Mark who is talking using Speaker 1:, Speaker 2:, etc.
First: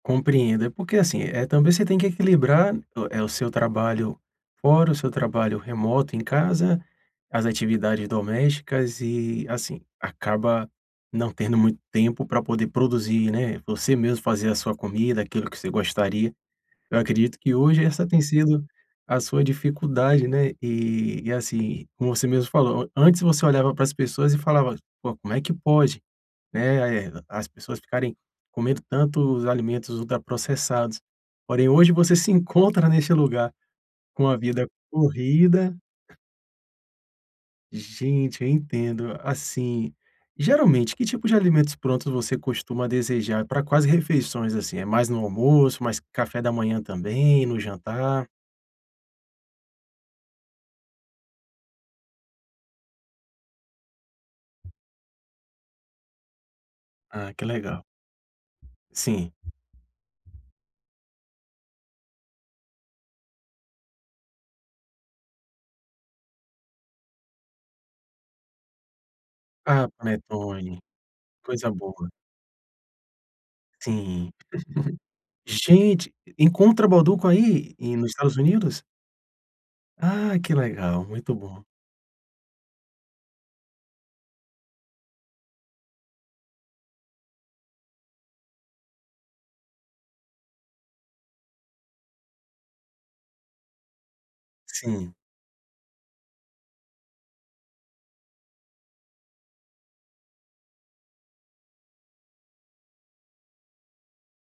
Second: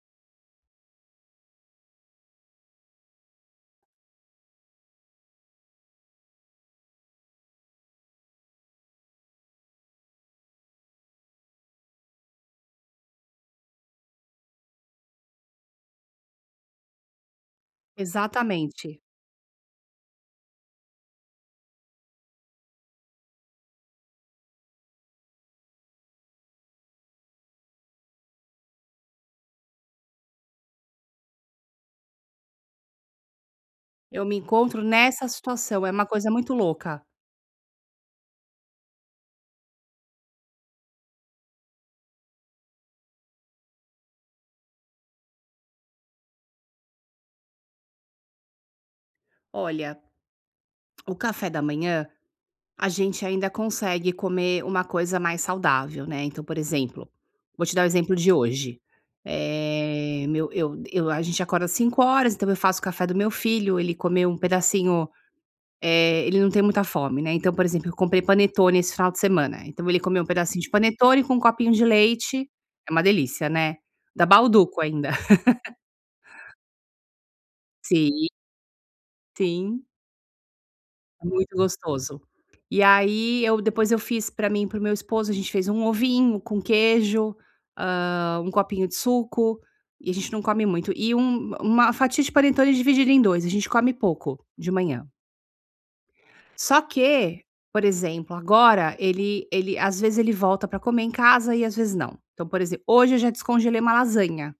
Speaker 1: Compreendo. É porque, assim, é, também, você tem que equilibrar, eh, o seu trabalho fora, o seu trabalho remoto em casa, as atividades domésticas e, assim, acaba não tendo muito tempo pra poder produzir, né, você mesmo fazer a sua comida, aquilo que você gostaria. Eu acredito que hoje essa tem sido
Speaker 2: Exatamente.
Speaker 1: a sua dificuldade, né. E e, assim, como você mesmo falou, antes você olhava pras pessoas e falava: “Pô, como é que pode, né, as pessoas ficarem comendo tanto os alimentos ultraprocessados?”. Porém, hoje você se encontra neste lugar,
Speaker 2: Eu
Speaker 1: com
Speaker 2: me
Speaker 1: a vida
Speaker 2: encontro nessa
Speaker 1: corrida.
Speaker 2: situação, é uma coisa muito louca.
Speaker 1: Gente, eu entendo. Assim, geralmente, que tipos de alimentos prontos você costuma desejar? E pra quase refeições, assim? É mais no almoço, mais café da manhã também, no jantar?
Speaker 2: Olha, o café da manhã a gente ainda consegue comer uma coisa mais saudável, né. Então por exemplo,
Speaker 1: Ah, que
Speaker 2: vou te dar
Speaker 1: legal.
Speaker 2: o exemplo de hoje,
Speaker 1: Sim.
Speaker 2: eh, meu eu eu a gente acorda 5:00 horas, então eu faço o café do meu filho, ele comeu um pedacinho eh, ele não tem muita fome, né. Então por exemplo eu comprei panetone esse final de semana,
Speaker 1: Ah,
Speaker 2: então ele comeu um pedacinho de
Speaker 1: panetone,
Speaker 2: panetone com um
Speaker 1: coisa
Speaker 2: copinho de
Speaker 1: boa.
Speaker 2: leite, é uma delícia, né, da
Speaker 1: Sim,
Speaker 2: Bauducco ainda.
Speaker 1: gente, encontra Bauducco aí, e nos
Speaker 2: Sim.
Speaker 1: Estados Unidos?
Speaker 2: Sim.
Speaker 1: Ah que legal,
Speaker 2: É
Speaker 1: muito
Speaker 2: muito
Speaker 1: bom.
Speaker 2: gostoso. E aí, eu depois, eu fiz pra mim e para o meu esposo, a gente fez um ovinho com queijo, hã, 1 copinho de suco e a gente não come muito, e um uma fatia de panetone dividida em 2, a gente come pouco de manhã.
Speaker 1: Sim.
Speaker 2: Só que, por exemplo, agora ele ele às vezes ele volta pra comer em casa e às vezes não. Então, por exemplo, hoje eu já descongelei uma lasanha.